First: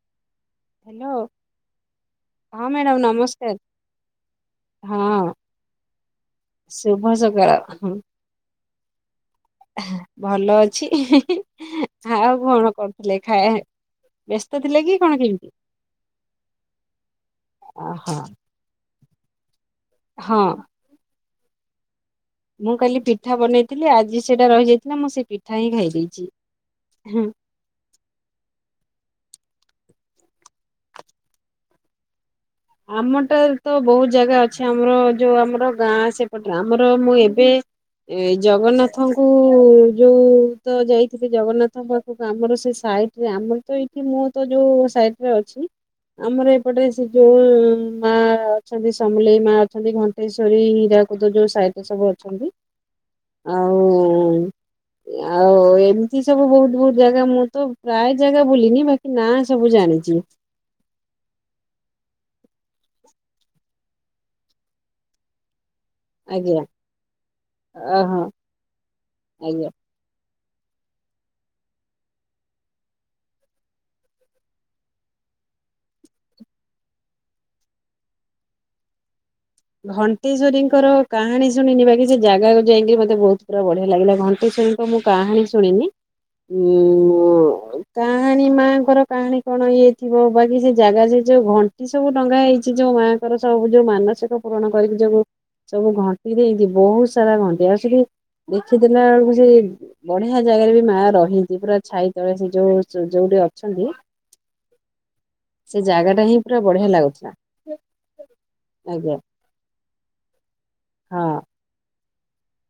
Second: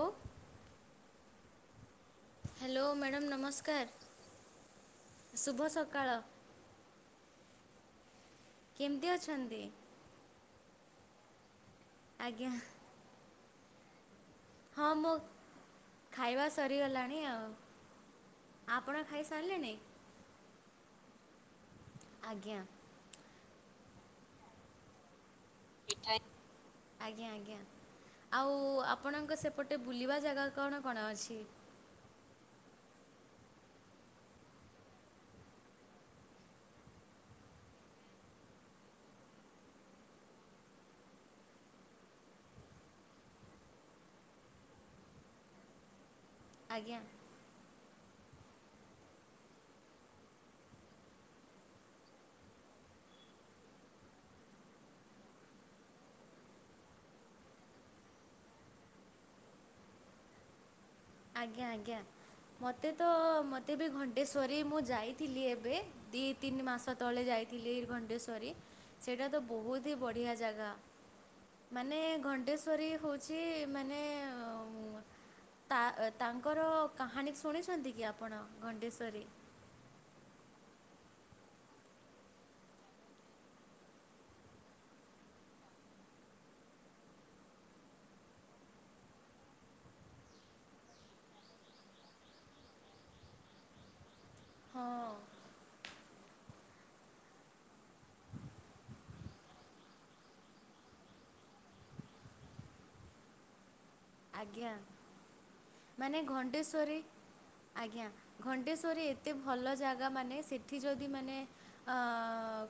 ହୋଉ ହ୍ୟାଲୋ। ହଁ ମ୍ୟାଡ଼ାମ ନମସ୍କାର। ହଁ। ଶୁଭ ସକାଳ ଶୁଭ ସକାଳ। ହଁ। କେମିତି ଅଛନ୍ତି? ଭଲ ଅଛି। ଆଉ ଆଜ୍ଞା କଣ କଣ? ହେଲେ ଖାଏ ବ୍ୟସ୍ତ ଥିଲେ ହଁ କି ମୋ କଣ କେମିତି? ଖାଇବା ସରିଗଲାଣି ଆଉ। ଓହୋ। ଆପଣ ଖାଇସାରିଲେନି? ହଁ। ଆଜ୍ଞା। ମୁଁ କାଲି ପିଠା ବନେଇଥିଲି ଆଜି ସେଇଟା ରହିଯାଇଥିଲା ମୁଁ ସେଇ ପି ପିଠା ଆଜ୍ଞା ଆଜ୍ଞା। ଆଉ ଆପଣଙ୍କ ସେପଟେ ବୁଲିବା ଜାଗା କଣ କଣ ଅଛି? ଆମଟା ତ ବହୁତ ଜାଗା ଅଛି। ଆମର ଯୋଉ ଆମର ଗାଁ ସେପଟରେ ଆମର ମୁଁ ଏବେ ଏ ଜଗନ୍ନାଥଙ୍କୁ ଯୋଉ ତ ଯାଇଥିଲେ। ଜଗନ୍ନାଥଙ୍କ ପାଖକୁ ଆମର ସେ ସହି ଆମର ତ ଏଇଠି ମୁଁ ତ ଯୋଉ ସାଇଡରେ ଅଛି। ଆମର ଏପଟେ ଆଜ୍ଞା [unintelligible] ମା ଅଛନ୍ତି ସମଲେଇ ମା ଅଛନ୍ତି। ଘଣ୍ଟେଶ୍ଵରୀ, ହୀରାକୁଦ ଯୋଉ ସାଇଟରେ ସବୁ ଅଛନ୍ତି। ଆଉ ଆଉ ଏମିତି ସବୁ ବହୁତ ବହୁତ ଜାଗା ମୁଁ ତ ପ୍ରାୟ ଜାଗା ବୁଲିନି ବାକି ନାଁ ସବୁ ଜାଣିଛି। ଆଜ୍ଞା-ଆଜ୍ଞା ମୋତେ ତ ମୋତେ ବି ଘଣ୍ଟେଶ୍ଵରୀ ମୁଁ ଯାଇଥିଲି ଏବେ। ଦିଇ ଆଜ୍ଞା ତିନି ମାସ ତଳେ ଯାଇଥିଲି। ଓହୋ ଘଣ୍ଟେଶ୍ୱରୀ ସେଇଟା ତ ଆଜ୍ଞା ବହୁତ ହି ବଢ଼ିଆ ଜାଗା। ମାନେ ଘଣ୍ଟେଶ୍ୱରୀ ହଉଛି ମାନେ ତା ତାଙ୍କର କାହାଣୀ ଶୁଣିଛନ୍ତି କି ଆପଣ ଘଣ୍ଟେଶ୍ୱରୀ? ଘଣ୍ଟେଶ୍ୱରୀଙ୍କର କାହାଣୀ ଶୁଣିନି ବା କି ସେ ଜାଗାକୁ ଯାଇକି ମତେ ବହୁତ ପୁରା ବଢିଆ ଲାଗିଲା ଘ ଣ୍ଟେଶ୍ୱରୀଙ୍କ ମୁଁ କାହାଣୀ ଶୁଣିନି। ଉଁ କାହାଣୀ ମା ଙ୍କର କାହାଣୀ କଣ ଇଏ ଥିବ ବାକି ସେ ଜାଗା ସେ ଯୋଉ ଘ ଣ୍ଟ ଟଙ୍ଗା ହେଇଚି ଯୋଉ ମାଆ ଙ୍କର ସବୁ ଯୋଉ ମାନସିକ ପୂରଣ ହଁ କରିକି ଯୋଗୁ ସବୁ ଘଣ୍ଟି ଦେଇଛନ୍ତି। ବହୁତ ସାରା ଘଣ୍ଟି ଆଉ ସେଠି ଦେଖିଦେଲା ବେଳକୁ ସେ ବଢିଆ ଜାଗାରେ ବି ମା ରହିନ୍ତି। ପୁରା ଛାଇ ତଳେ ସେ ଯୋଉ ଯୋଉଠି ଅଛନ୍ତି ଆଜ୍ଞା। ସେ ଜାଗା ମାନେ ଟା ହିଁ ପୁରା ବଢିଆ ଘଣ୍ଟେଶ୍ଵରୀ ଲାଗୁଥିଲା ଆଜ୍ଞା। ଘଣ୍ଟେଶ୍ୱରୀ ଆଜ୍ଞା ଏତେ ଭଲ ଜାଗା ମାନେ ସେଠି ଯଦି ମାନେ ହଁ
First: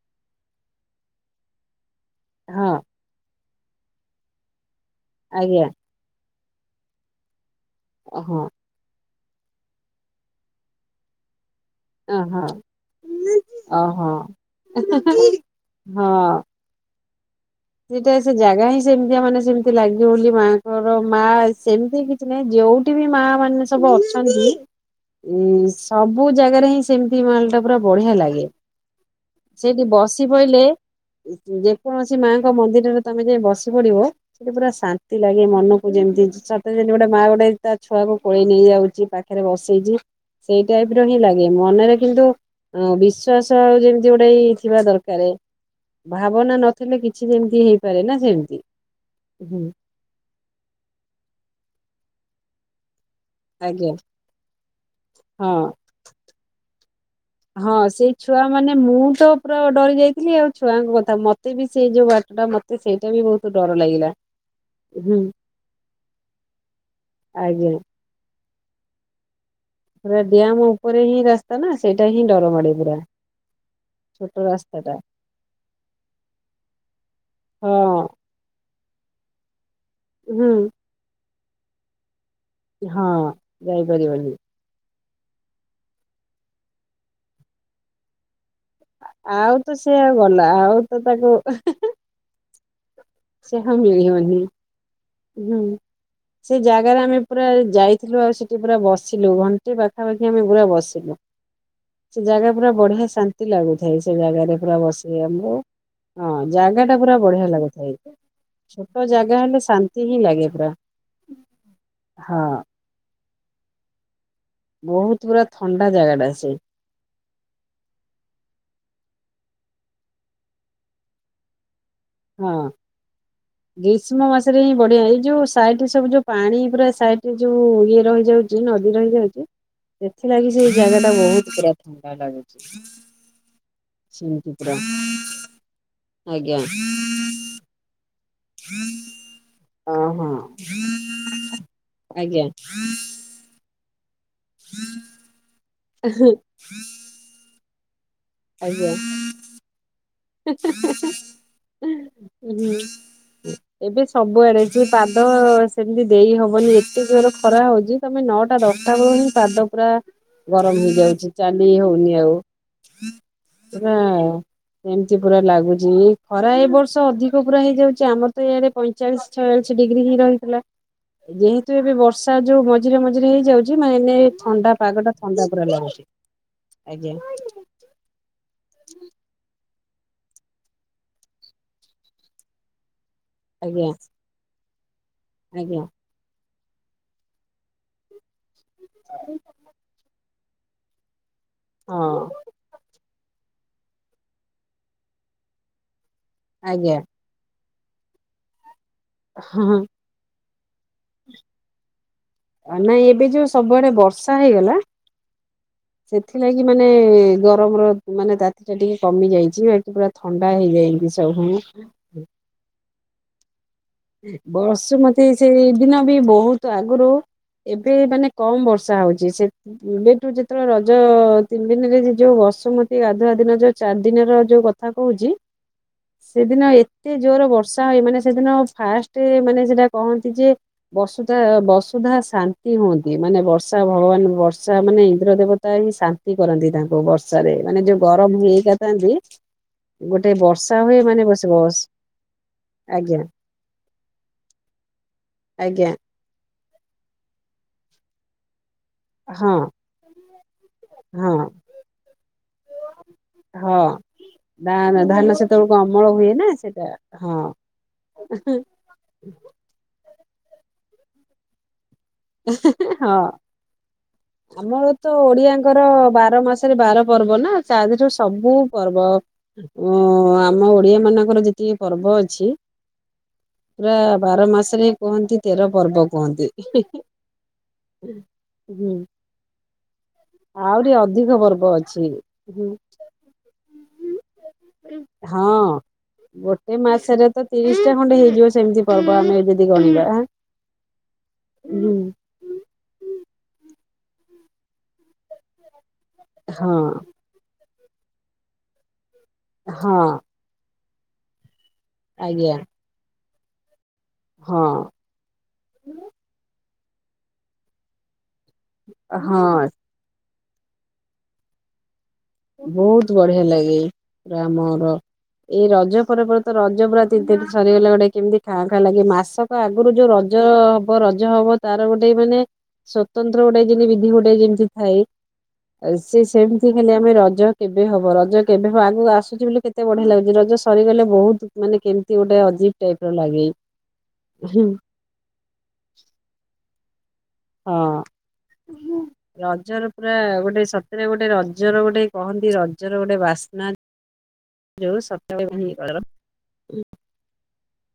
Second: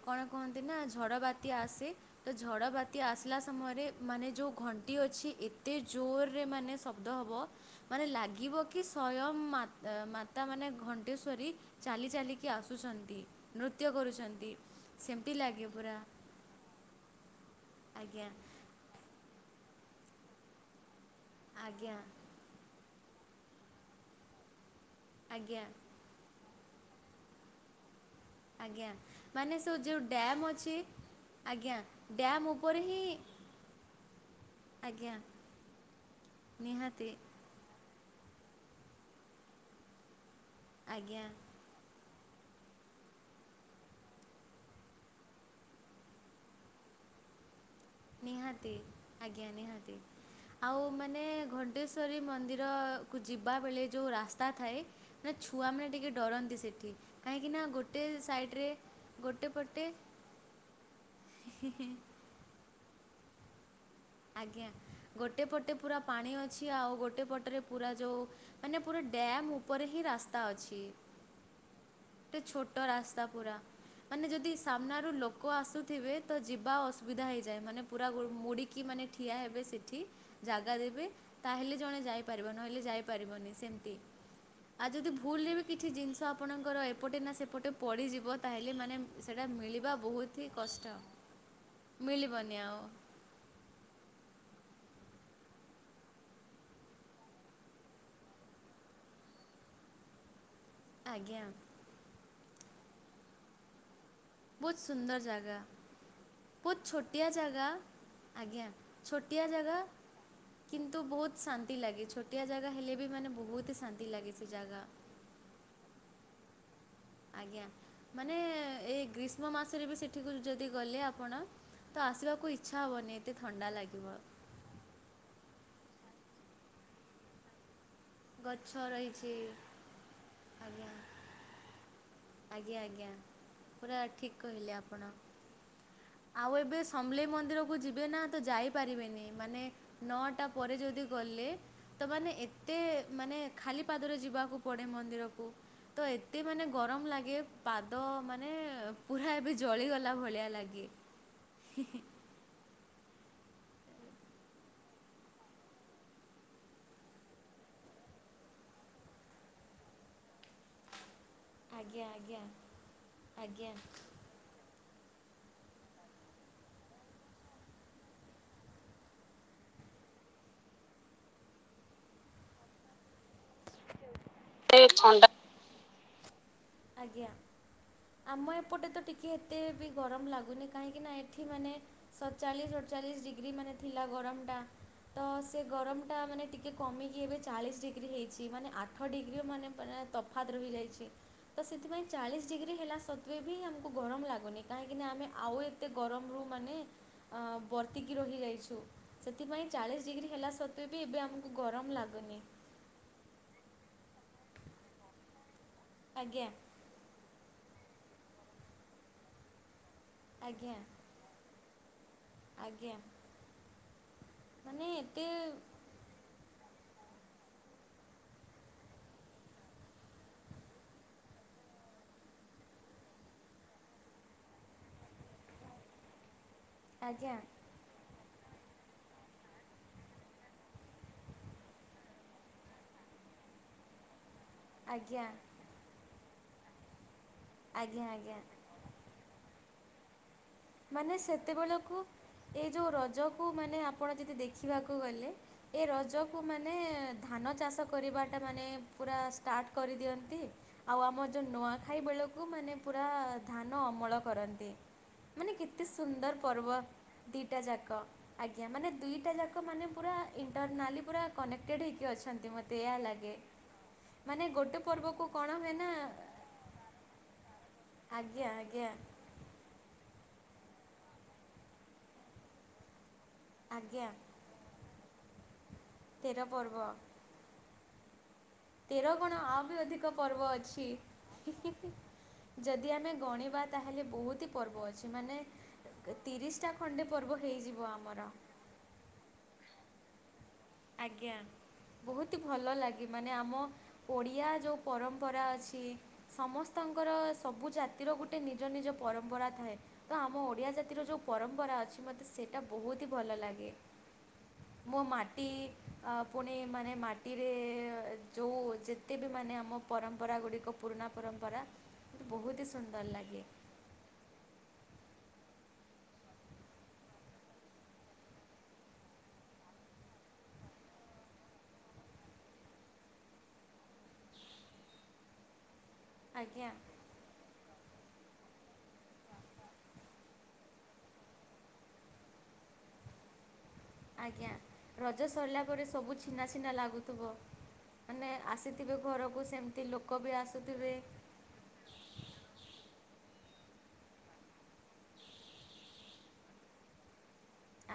କଣ କୁହନ୍ତି ନା ଝଡ଼ ବାତ୍ୟା ଆସେ। ତ ଝଡ଼ ହଁ ବାତ୍ୟା ଆସିଲା ସମୟରେ ମାନେ ଯୋଉ ଘଣ୍ଟି ଅଛି ଆଜ୍ଞା ଏତେ ଜୋରରେ ମାନେ ଶବ୍ଦ ହବ ମାନେ ହଁ ଲାଗିବ କି ସ୍ଵୟଂ ମା ମାତା ମାନେ ଘଣ୍ଟେଶ୍ଵରୀ ଚାଲି ଓହୋ ଚାଲିକି ଆସୁଛନ୍ତି। ନୃତ୍ୟ ଓହୋ କରୁଛନ୍ତି ସେମିତି ଲାଗେ ପୁରା। [inaudible] ସେଟା ଆଜ୍ଞା ସେ ଜାଗା ହିଁ ସେମିତିଆ ମାନେ ସେମିତି ଲାଗିବ ବୋଲି ମାଆଙ୍କର ମା ଆଜ୍ଞା ସେମିତି ମାନେ ଯୋଉଠି ବି ମା ମାନେ ସବୁ ଅଛନ୍ତି ଆଜ୍ଞା ସବୁ ଜାଗାରେ ହିଁ ସେମିତି ମାଲ ଟା ପୁରା ବଢିଆ ଲାଗେ। ଆଜ୍ଞା ମାନେ ସେ ସେଠି ଯୋଉ ବସି ଡ୍ୟାମ୍ ପଇଲେ ଅଛି ଆଜ୍ଞା ଯେକୌଣସି ମା ଡ୍ୟାମ୍ ଉପରେ ମନ୍ଦିରରେ ହିଁ ତମେ ଯଦି ବସି ପଡିବ ସେଠି ପୁରା ଆଜ୍ଞା ଶାନ୍ତି ଲାଗେ। ମନକୁ ଯେମିତି ସତେ ଯେମିତି ଗୋଟେ ନିହାତି ମା ଗୋଟେ ତା ଛୁଆକୁ କୋଳେଇ ନେଇ ଯାଉଛି। ପାଖରେ ବସେଇଛି ସେଇ ଟାଇପ ର ହିଁ ଆଜ୍ଞା ଲାଗେ। ମନରେ କିନ୍ତୁ ଅ ବିଶ୍ୱାସ ଆଉ ଯେମିତି ଗୋଟେ ଥିବା ଦରକାର। ଭାବନା ନଥିଲେ କିଛି ଯେମିତି ହେଇ ନିହାତି ଆଜ୍ଞା ନିହାତି। ଆଉ ମାନେ ଘଣ୍ଟେଶ୍ଵରୀ ମନ୍ଦିର କୁ ଯିବା ବେଳେ ଆଜ୍ଞା ଯୋଉଁ ରାସ୍ତା ଥାଏ। ନା ହଁ ଛୁଆମାନେ ଟିକେ ଡରନ୍ତି ସେଠି। କାହିଁକିନା ହଁ ଗୋଟେ ସେଇ ଛୁଆ ସାଇଡ଼ରେ ମାନେ ମୁଁ ତ ଗୋଟେ ପୁରା ପଟେ ଡରି ଯାଇଥିଲି। ଆଉ ଛୁଆଙ୍କ କଥା ମତେ ବି ସେଇ ଯୋଉ ବା ଟା ମତେ ସେଇଟା ବି ବହୁତ ଡର ଲାଗିଲା। ଆଜ୍ଞା। ହୁଁ ଗୋଟେ ପଟେ ପୁରା ପାଣି ଅଛି ଆଉ ଗୋଟେ ପଟରେ ଆଜ୍ଞା ପୁରା ଯୋଉ ମାନେ ପୁରା ଡ୍ୟାମ୍ ଉପରେ ହିଁ ପୁରା ରାସ୍ତା ଡ୍ୟାମ ଅଛି। ଉପରେ ହିଁ ରାସ୍ତା ନା ସେଇଟା ହିଁ ଗୋଟେ ଡର ମାଡେ ଛୋଟ ପୁରା ରାସ୍ତା ପୁରା। ମାନେ ଛୋଟ ଯଦି ରାସ୍ତା ଟା ସାମ୍ନାରୁ ଲୋକ ଆସୁଥିବେ ତ ଯିବା ଅସୁବିଧା ହେଇଯାଏ। ମାନେ ହଁ ପୁରା ଗୋଡ଼ ମୋଡିକି ମାନେ ଠିଆ ହେବେ ସେଠି ହୁଁ ଜାଗା ଦେବେ ତାହାଲେ ଜଣେ ଯାଇ ପର୍ବ ନହଲେ ହଁ ଯାଇପାରିବନି ସେମିତି। ଯାଇପାରିବନି ଆଉ ଯଦି ଭୁଲରେ ବି କିଛି ଜିନିଷ ଆପଣଙ୍କର ଏପଟେ ନା ସେପଟେ ପଡ଼ିଯିବ ତାହେଲେ ମାନେ ସେଇଟା ଆଉ ତ ସେ ମିଳିବା ଆଉ ବହୁତ ଗଲା ହି ଆଉ କଷ୍ଟ ତ ତାକୁ ମିଳିବନି ଆଉ। ସେ ହଁ ମିଳିିବନି ହୁଁ। ସେ ଜାଗାରେ ଆମେ ପୁରା ଯାଇଥିଲୁ ଆଉ ସେଠି ପୁରା ବସିଲୁ ଘଣ୍ଟେ ପାଖାପାଖି ଆମେ ପୁରା ବସିଲୁ। ଆଜ୍ଞା। ସେ ଜାଗା ପୁରା ବଢିଆ ଶାନ୍ତି। ଲାଗୁଥାଏ ସେ ଜାଗାରେ ବହୁତ ପୁରା ସୁନ୍ଦର ବସିକି ଆମକୁ ଜାଗା ହଁ ବହୁତ ଜାଗା ଟା ପୁରା ଛୋଟିଆ ବଢିଆ ଜାଗା ଲାଗୁଥାଏ। ଆଜ୍ଞା ଛୋଟ ଛୋଟିଆ ହେଲେ ଜାଗା। ଶାନ୍ତି ହିଁ ଲାଗେ ପୁରା କିନ୍ତୁ ବହୁତ ଶାନ୍ତି ଲାଗେ ହଁ ଛୋଟିଆ ଜାଗା ହେଲେ ବି ମାନେ ବହୁତ ଶାନ୍ତି ଲାଗେ ସେ ଜାଗା। ବହୁତ ପୁରା ଥଣ୍ଡା ଜାଗା ଟା ସେ। ଆଜ୍ଞା ମାନେ ଏଇ ଗ୍ରୀଷ୍ମ ମାସରେ ବି ସେଠିକୁ ଯଦି ଗଲେ ଆପଣ ତ ଆସିବାକୁ ହଁ। ଇଚ୍ଛା ହବନି ଏତେ ଥଣ୍ଡା ଲାଗିବ। ଗ୍ରୀଷ୍ମ ହିଁ ବଢିଆ ଏଇ ଯୋଉ ସାଇଟ ରେ ସବୁ ଯୋଉ ପାଣି ପୁରା ସାଇଟ ଯୋଉ ଇଏ ରହିଛି। ଯାଉଛି ଗଛ ନଦୀ ରହିଛି ରହିଯାଉଛି ସେଥିଲାଗି ସେ ଆଜ୍ଞା ଜାଗା ଟା ବହୁତ ପୁରା ଥଣ୍ଡା ଆଜ୍ଞା ଆଜ୍ଞା ଲାଗୁଛି ପୁରା ଠିକ୍ କହିଲେ ଶି ଆପଣ [unintelligible] ଆଉ ଏବେ ସମଲେଇ ମନ୍ଦିରକୁ ଯିବେ ନା ଯାଇପାରିବେନି ମାନେ ହଁ ହଁ ନଟା ପରେ ଯଦି ଗଲେ ତ ମାନେ ଆଜ୍ଞା ଏତେ ଖାଲି ପାଦରେ ଯିବାକୁ ପଡ଼େ ମନ୍ଦିରକୁ ତ ଏତେ ମାନେ ଗରମ ଲାଗେ। ପାଦ ମାନେ ପୁରା ଏବେ ଜଳିଗଲା ଭଳିଆ। ପ [unintelligible] ହଁ। ହୁଁ। ଏବେ ସବୁଆଡେ ସ ପାଦ ସେମିତି ଦେଇ ହବନି ଏତେ ଜୋରେ ଖରା ହଉଛି। ନଅଟା ଦଶଟା ବେଳକୁ ହିଁ ପାଦ ପୁରା ଗରମ ହେଇଯାଉଛି। ଚାଲି ଆଜ୍ଞା ହଉନି ଆଉ ଆଜ୍ଞା ଆଜ୍ଞା। ନା। ଏମତି ପୁରା ଲାଗୁଛି ଖରା ଏ ବର୍ଷ ଅଧିକ ପୁରା ହେଇଯାଉଛି ଆମର ତ ଇଆଡେ ଚାଳିଶ ଛୟାଳିଶ ଡିଗ୍ରୀ ହିଁ ରହିଥିଲା ଯେହେତୁ ଏବେ ବର୍ଷା ଯୋଉ ମଝିରେ ମଝିରେ ହେଇ ଯାଉଛି ଏଇନା ଏ ଥଣ୍ଡା ପାଗ ଟା ଥଣ୍ଡା ପୁରା ଲାଗୁଛି। ଆଜ୍ଞା। ଆମ ଏପଟେ ତ ଟିକିଏ ଏତେ ବି ଗରମ ଲାଗୁନି କାହିଁକିନା ଏଠି ମାନେ ସତଚାଳିଶ ଅଠଚାଳିଶ ଡିଗ୍ରୀ ମାନେ ଆଜ୍ଞା ଥିଲା ଗରମଟା ତ ସେ ଆଜ୍ଞା। ଗରମ ଟିକେ କମିକି ଏବେ ଚାଳିଶ ଡିଗ୍ରୀ ହେଇଚି ମାନେ ଆଠ ଡିଗ୍ରୀ ମାନେ ତପ ତଫାତ ରହିଯାଇଛି ତ ସେଥିପାଇଁ ହଁ ଚାଳିଶ ଡିଗ୍ରୀ ହେଲା ଲେବି ଆମକୁ ଗରମ ଲାଗୁନି କାହିଁକିନା ଆମେ ଆଉ ଏତେ ଗରମରୁ ମାନେ ଆଜ୍ଞା ବର୍ତ୍ତିକି ରହିଯାଇଛୁ। ସେଥିପାଇଁ ହଁ ଚାଳିଶ ଡିଗ୍ରୀ ହେଲା ସତ୍ତ୍ୱେ ବି ଏବେ ଆମକୁ ଗରମ ଲାଗୁନି। ନାଇଁ ଏବେ ଯୋଉ ସବୁଆଡେ ବର୍ଷା ହେଇଗଲା ଆଜ୍ଞା ସେଥିଲାଗି ମାନେ ଗରମର ମାନେ ତାତି ଟା ଟିକେ କମି ଯାଇଛି ବା ପୁରା ଥଣ୍ଡା ଆଜ୍ଞା ହେଇଯାଇଛି। ସବୁ ଆଜ୍ଞା। ମାନେ ବର୍ଷୁମତୀ ଏତେ ସେଇ ଦିନ ବି ବହୁତ ଆଗରୁ ଏବେ ମାନେ କମ୍ ବର୍ଷା ହୋଉଛି ସେ ଏବେଠୁ ଯେତେବେଳେ ରଜ ତିନି ଦିନରେ ଯୋଉ ବସୁମତୀ ଗାଧୁଆ ଦିନ ଯୋଉ ଚାରି ଦିନର ଯୋଉ କଥା କହୁଛି ସେଦିନ ଏତେ ଆଜ୍ଞା ଜୋର ବର୍ଷା ହୁଏ ମାନେ ସେଦିନ ଫାଷ୍ଟ ମାନେ ସେଟା କହନ୍ତି ଯେ ବସୁଧା ବସୁଧା ଶାନ୍ତି ହୁଅନ୍ତି ମାନେ ବର୍ଷା ଭଗବାନ ବର୍ଷା ବର୍ଷା ମାନେ ଆଜ୍ଞା ଇନ୍ଦ୍ର ଦେବତା ହିଁ ଶାନ୍ତି କରନ୍ତି ତାଙ୍କୁ ବର୍ଷା। ରେ ମାନେ ଯୋଉ ଆଜ୍ଞା ଆଜ୍ଞା ଗରମ ହୁଏ ଅଇକାଥାନ୍ତି ଗୋଟେ ବର୍ଷା ହୁଏ ମାନେ ବସ ବସ୍ ସେତେବେଳକୁ ଏ ଯୋଉ ଆଜ୍ଞା ରଜ କୁ ମାନେ ଆପଣ ଯଦି ଦେଖିବାକୁ ଗଲେ ଏ ଆଜ୍ଞା ରଜ ତାକୁ ମାନେ ଧାନ ଚାଷ କରିବାଟା ମାନେ ପୁରା ହଁ ଷ୍ଟାର୍ଟ କରିଦିଅନ୍ତି। ଆଉ ଆମ ହଁ ଯୋଉ ନୂଆଖାଇ ବେଳକୁ ମାନେ ପୁରା ହଁ। ଧାନ ଅମଳ କରନ୍ତି। [unintelligible] ମାନେ କେତେ ହୁଏ ସୁନ୍ଦର ନା ପର୍ବ ସେଟା ହଁ ଦିଟା ଯାକ ଆଜ୍ଞା। ମାନେ ଦୁଇଟା ଯାକ ମାନେ ପୁରା ଇଣ୍ଟରନାଲି ପୁରା କନେକ୍ଟେଡ଼୍ ହେଇକି ଅଛନ୍ତି ମୋତେ ଏହା ହଁ ଲାଗେ। ମାନେ ଗୋଟେ ଆମର ତ ପର୍ବକୁ କଣ ହୁଏ ଓଡିଆଙ୍କର ନା ବାର ମାସରେ ବାର ପର୍ବ ନା ଚାରି ଯୋଉ ଆଜ୍ଞା ସବୁ ଆଜ୍ଞା ପର୍ବ ଆମ ଓଡିଆ ମାନଙ୍କର ଯେତିକି ପର୍ବ ଅଛି। ପୁରା ଆଜ୍ଞା ବାର ମାସରେ କୁହନ୍ତି ତେର ପର୍ବ ତେର କୁହନ୍ତି। ପର୍ବ। ହୁଁ। ତେର କଣ ଆଉ ବି ଅଧିକ ପର୍ବ ଅଛି। ଆହୁରି ଅଧିକ ପର୍ବ ଅଛି ହୁଁ ଯଦି ଆମେ ଗଣିବା ତାହେଲେ ବହୁତ ହି ପର୍ବ ଅଛି ମାନେ ହଁ ତିରିଶଟା ଗୋଟେ ଖଣ୍ଡେ ମାସରେ ପର୍ବ ତ ହେଇଯିବ ତିରିଶଟା ଆମର। ଖଣ୍ଡେ ହେଇଯିବ ସେମିତି ପର୍ବ ଆମେ ଯଦି ଗଣିବାମ ଆଜ୍ଞା ବହୁତ ଅତି ଭଲ ଲାଗେ ମାନେ ଆମ ଓଡ଼ିଆ ଯୋଉ ପରମ୍ପରା ଅଛି। ହଁ ସମସ୍ତଙ୍କର ସବୁ ଜାତିର ଗୋଟେ ନିଜ ନିଜ ପରମ୍ପରା ଥାଏ ହଁ ତ ଆମ ଓଡ଼ିଆ ଜାତି ଯୋଉ ପରମ୍ପରା ଅଛି ମୋତେ ଆଜ୍ଞା ସେଇଟା ବହୁତ ହି ଭଲ ଲାଗେ। ହଁ। ମୋ ମାଟି ପୁଣି ମାନେ ମାଟିରେ ଯେଉଁ ଯେତେ ବି ମାନେ ହଁ ଆମ ପରମ୍ପରା ଗୁଡ଼ିକ ପୁରୁଣା ପରମ୍ପରା। ମୋତେ ବହୁତ ହି ସୁନ୍ଦର ବହୁତ ବଢିଆ ଲାଗେ ପୁରା ଆମର ଏଇ ରଜ ପର୍ବରେ ତ ରଜ ପୁରା ତିନି ଦିନ ସରିଗଲା ଗୋଟେ କେମିତି ଖାଁ ଖାଁ ଲାଗେ ମାସ ଆଗରୁ ଯୋଉ ରଜ ହବ ରଜ ହବ ତାର ଗୋଟେ ମାନେ ସ୍ଵତନ୍ତ୍ର ଗୋଟେ ଯେମତି ବିଧି ଗୋଟେ ଯେମତି ଥାଏ ସେ ଆଜ୍ଞା ସେମିତି ହେଲେ ଆମର ରଜ କେବେ ହବ ରଜ କେବେ ହବ ଆଗକୁ ଆସୁଛି ବୋଲି କେତେ ବଢିଆ ଲାଗୁଛି ରଜ ସରିଗଲେ ବହୁତ ମାନେ କେମିତି ଗୋଟେ ଅଜୀବ ଟାଇପର ଲାଗେ। ଆଜ୍ଞା ହଁ। ରଜ ସରିଲା ପରେ ସବୁ ଛିନା ଛିନା ଲାଗୁଥିବ? ମାନେ ଆସିଥିବେ ଘରକୁ ସେମିତି ରଜର ପୁରା ଲୋକ ବି ଗୋଟେ ଆସୁଥିବେ। ସତରେ ଗୋଟେ ରଜର ଗୋଟେ କହନ୍ତି ରଜର ଗୋଟେ ବାସ୍ନା ଅଛି। [unintelligible]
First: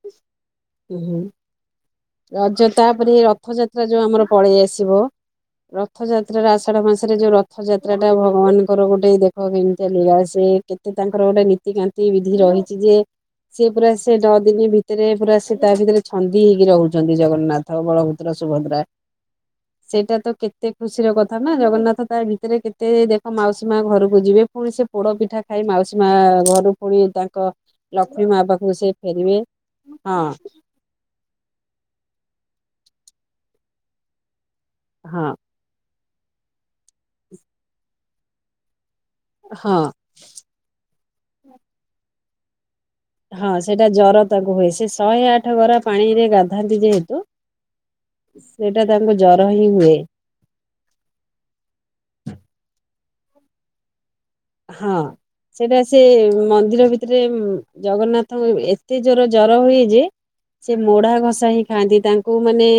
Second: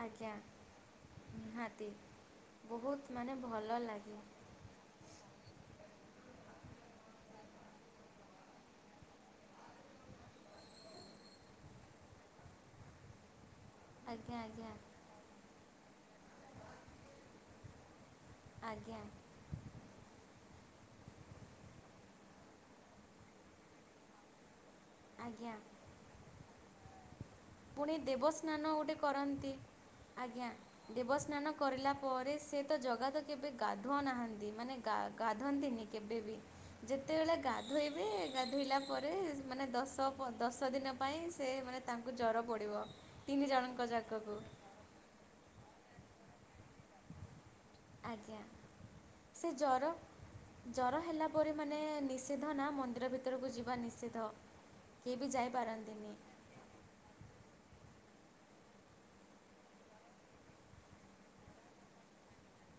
ଆଜ୍ଞା ନିହାତି। ରଜ ବହୁତ ତାପରେ ମାନେ ଭଲ ରଥଯାତ୍ରା ଯୋଉ ଲାଗେ ଆମର ପଳେଇ ଆସିବ। ରଥଯାତ୍ରାର ଆଷାଢ଼ ମାସରେ ଯୋଉ ରଥଯାତ୍ରାଟା ଭଗବାନଙ୍କର ଗୋଟେ ଦେଖ କେମିତି ଅଲଗା ସେ କେତେ ତାଙ୍କର ଗୋଟେ ନୀତିକାନ୍ତି ବିଧି ରହିଛି ଯେ ସିଏ ପୁରା ସେ ନଅ ଆଜ୍ଞା ଦିନ ଆଜ୍ଞା ଭିତରେ ପୁରା ସେ ତା ଭିତରେ ଛନ୍ଦି ହେଇକି ରହୁଛନ୍ତି ଜଗନ୍ନାଥ। ଆଉ ବଳଭଦ୍ର ସୁଭଦ୍ରା। ଆଜ୍ଞା ସେଇଟା ତ କେତେ ଖୁସିର କଥା ନା ଜଗନ୍ନାଥ ତା ଭିତରେ କେତେ ଦେଖ ମାଉସୀ ମା ଘରକୁ ଯିବେ ପୁଣି ସେ ପୋଡ ପିଠା ଆଜ୍ଞା ଖାଇ ମାଉସୀ ମା ଘରୁ ପୁଣି ତାଙ୍କ ପୁଣି ଲକ୍ଷ୍ମୀ ମା ଦେବସ୍ନାନ ପାଖକୁ ସେ ଗୋଟେ ଫେରିବେ କରନ୍ତି। ଆଜ୍ଞା। ହଁ। ଦେବସ୍ନାନ କରିଲା ପରେ ସେ ତ ଜଗା ତ କେବେ ଗାଧୁଅ ନାହାନ୍ତି ମାନେ ହଁ ଗାଧନ୍ତିନି କେବେବି ଯେତେବେଳେ ଗାଧୋଇବେ ଗାଧୋଇଲା ତା ପରେ ମାନେ ହଁ। ଦଶ ଦଶ ଦିନ ପାଇଁ ସେ ମାନେ ତାଙ୍କୁ ଜର ପଡିବ। ହଁ ସେଇଟା ଜର ତାଙ୍କୁ ହୁଏ ସେ ଶହେ ଆଠ ଗରା ପାଣି ରେ ଗାଧାନ୍ତି ଯେହେତୁ ଆଜ୍ଞା ସେଇଟା ତାଙ୍କୁ ଜର ହିଁ ହୁଏ। ଜ୍ଵର ହେଲା ପରେ ମାନେ ନିଷେଧ ନା ମନ୍ଦିର ଭିତରକୁ ଯିବା ନିଷେଧ। ହଁ କେହି ବି ସେଇଟା ସେ ଯାଇପାରନ୍ତିନି ମନ୍ଦିର ଭିତରେ ଜଗନ୍ନାଥଙ୍କ ଏତେ ଜୋର ଜର ହୁଏ ଯେ ସେ ମୋଡା ଘସା ହିଁ ଖାଆନ୍ତି ତାଙ୍କ ତାଙ୍କୁ ମାନେ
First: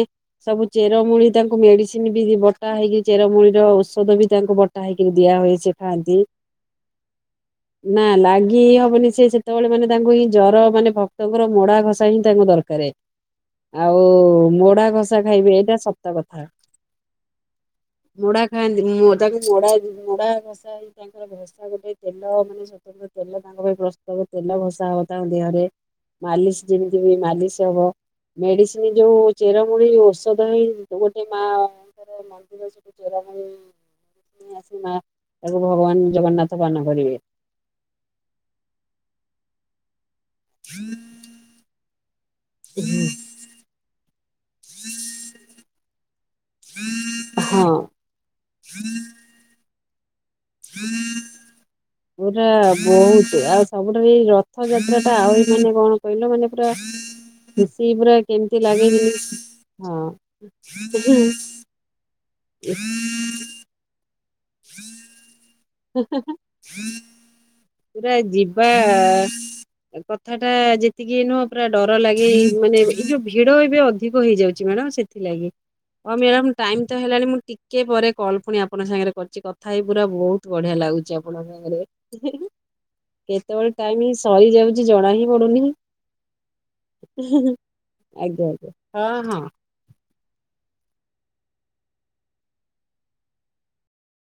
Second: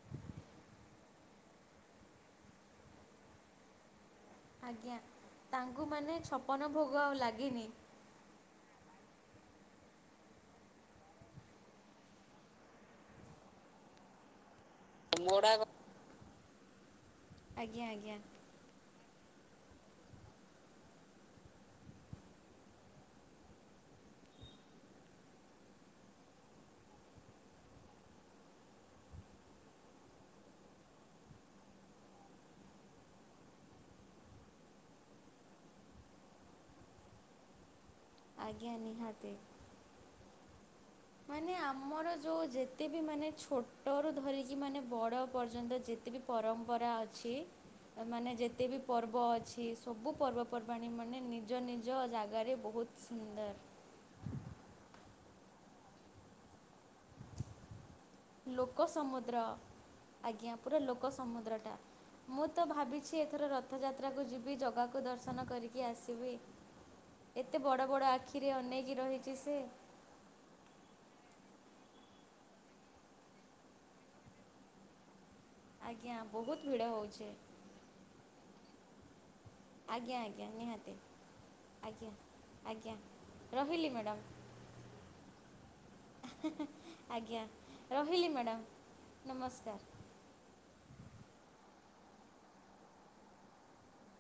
ସବୁ ଚେରମୂଳି ତାଙ୍କୁ ମେଡିସିନ ବି ବଟା ହେଇକି ଚେରମୂଳି ର ଔଷଧ ବି ତାଙ୍କୁ ବଟା ହେଇକିରି ଦିଆ ହୁଏ ସେଖାଆନ୍ତି। ଅନ ଭୋଗ ଆଉ ଲାଗେନି। ନା ଲାଗି ହବନି ସେ ସେତେବେଳେ ମାନେ ତାଙ୍କୁ ହିଁ ଜର ମାନେ ଭକ୍ତଙ୍କର ମୋଡା ଘଷା ହିଁ ତାଙ୍କ ଦରକାରେ। ଆଉ ମୋଡା ଘସା ମୋଡ଼ା ଖାଇବେ ଏଇଟା ସତ କଥା ଆଜ୍ଞା ଆଜ୍ଞା। ଖାନ୍ତି ତାଙ୍କ ମୋଡା ମୋଡା ଘଷା ହେଇ ତାଙ୍କର ଘସା ଗୋଟେ ତେଲ ମାନେ ସ୍ଵତ ତେଲ ତାଙ୍କ ପାଇଁ ପ୍ରସ୍ତତ ତେଲ ଘସା ହବ ତାଙ୍କ ଦେହରେ ମାଲିସ ଯେମିତି ହୁଏ ମାଲିସ ହବ ମେଡିସିନ ଯୋଉ ଚେରମୁଳି ଔଷଧ ହେଇ ଗୋଟେ ମାଙ୍କର [unintelligible] ଆସି ମା ତାକୁ ଭଗବାନ। ଜଗନ୍ନାଥ ପାନ କରିବେ। ଆଜ୍ଞା ନିହାତି। [inaudible] ମାନେ ଆମର ଯୋଉ ଯେତେ ବି ମାନେ ଛୋଟରୁ ଧରିକି ମାନେ ବଡ଼ ପର୍ଯ୍ୟନ୍ତ ଯେତେବି ପରମ୍ପରା ଅଛି ହଁ ମାନେ ଯେତେ ବି ପର୍ବ ଅଛି ସବୁ ପର୍ବ ପର୍ବାଣି ମାନେ ନିଜ ନିଜ ପୁରା ଜାଗାରେ ବହୁତ ସୁନ୍ଦର। ଆଉ ସବୁଠାରୁ ଏଇ ରଥ ଯାତ୍ରା ଟା ଆହୁରି ମାନେ କଣ କହିଲ ମାନେ ପୁରା। [unintelligible] ଲୋକ ଯେମିତି ସମୁଦ୍ର ହଁ ଆଜ୍ଞା ପୁରା ଲୋକ ସମୁଦ୍ରଟା। ମୁଁ ତ ଭାବିଛି ଏଥର ରଥଯାତ୍ରାକୁ ଯିବି ଜଗାକୁ ଦର୍ଶନ କରି। କିଏ ଆସିବେ ଏତେ ବଡ଼ ବଡ଼ ଆଖିରେ ଅନେଇକି ରହିଛି ସେ କଥା ଟା ଯେତିକି ନୁହଁ ପୁରା ଡର ଲାଗେ ମାନେ ଏଇ ଯୋଉ ଭିଡ ଏବେ ଅଧିକ ହେଇଯାଉଛି ମ୍ୟାଡାମ ସେ ଥିଲାଗି ହଉ ଆଜ୍ଞା ମାଡାମ ବହୁତ ଭିଡ଼ ଟାଇମ ତ ହେଲାଣି ହେଉଛି। ମୁଁ ଟି କେ ପରେ କଲ୍ ପୁଣି ଆପଣଙ୍କ ସାଙ୍ଗରେ କରୁଚି କଥା ହେଇକି ପୁରା ଆଜ୍ଞା ଆଜ୍ଞା ବହୁତ ବଢିଆ ନିହାତି। ଲାଗୁଛି ଆପଣଙ୍କ ସାଙ୍ଗରେ। ଆଜ୍ଞା ଆଜ୍ଞା କେତେବେଳେ ରହିଲି ଟାଇମ୍ ମ୍ୟାଡ଼ାମ୍ ସରିଯାଉଛି ଜଣା ହିଁ ପଡୁନି। ଆଜ୍ଞା ରହିଲି ଆଜ୍ଞା ମ୍ୟାଡ଼ାମ୍ ଆଜ୍ଞା ହଁ ହଁ। ନମସ୍କାର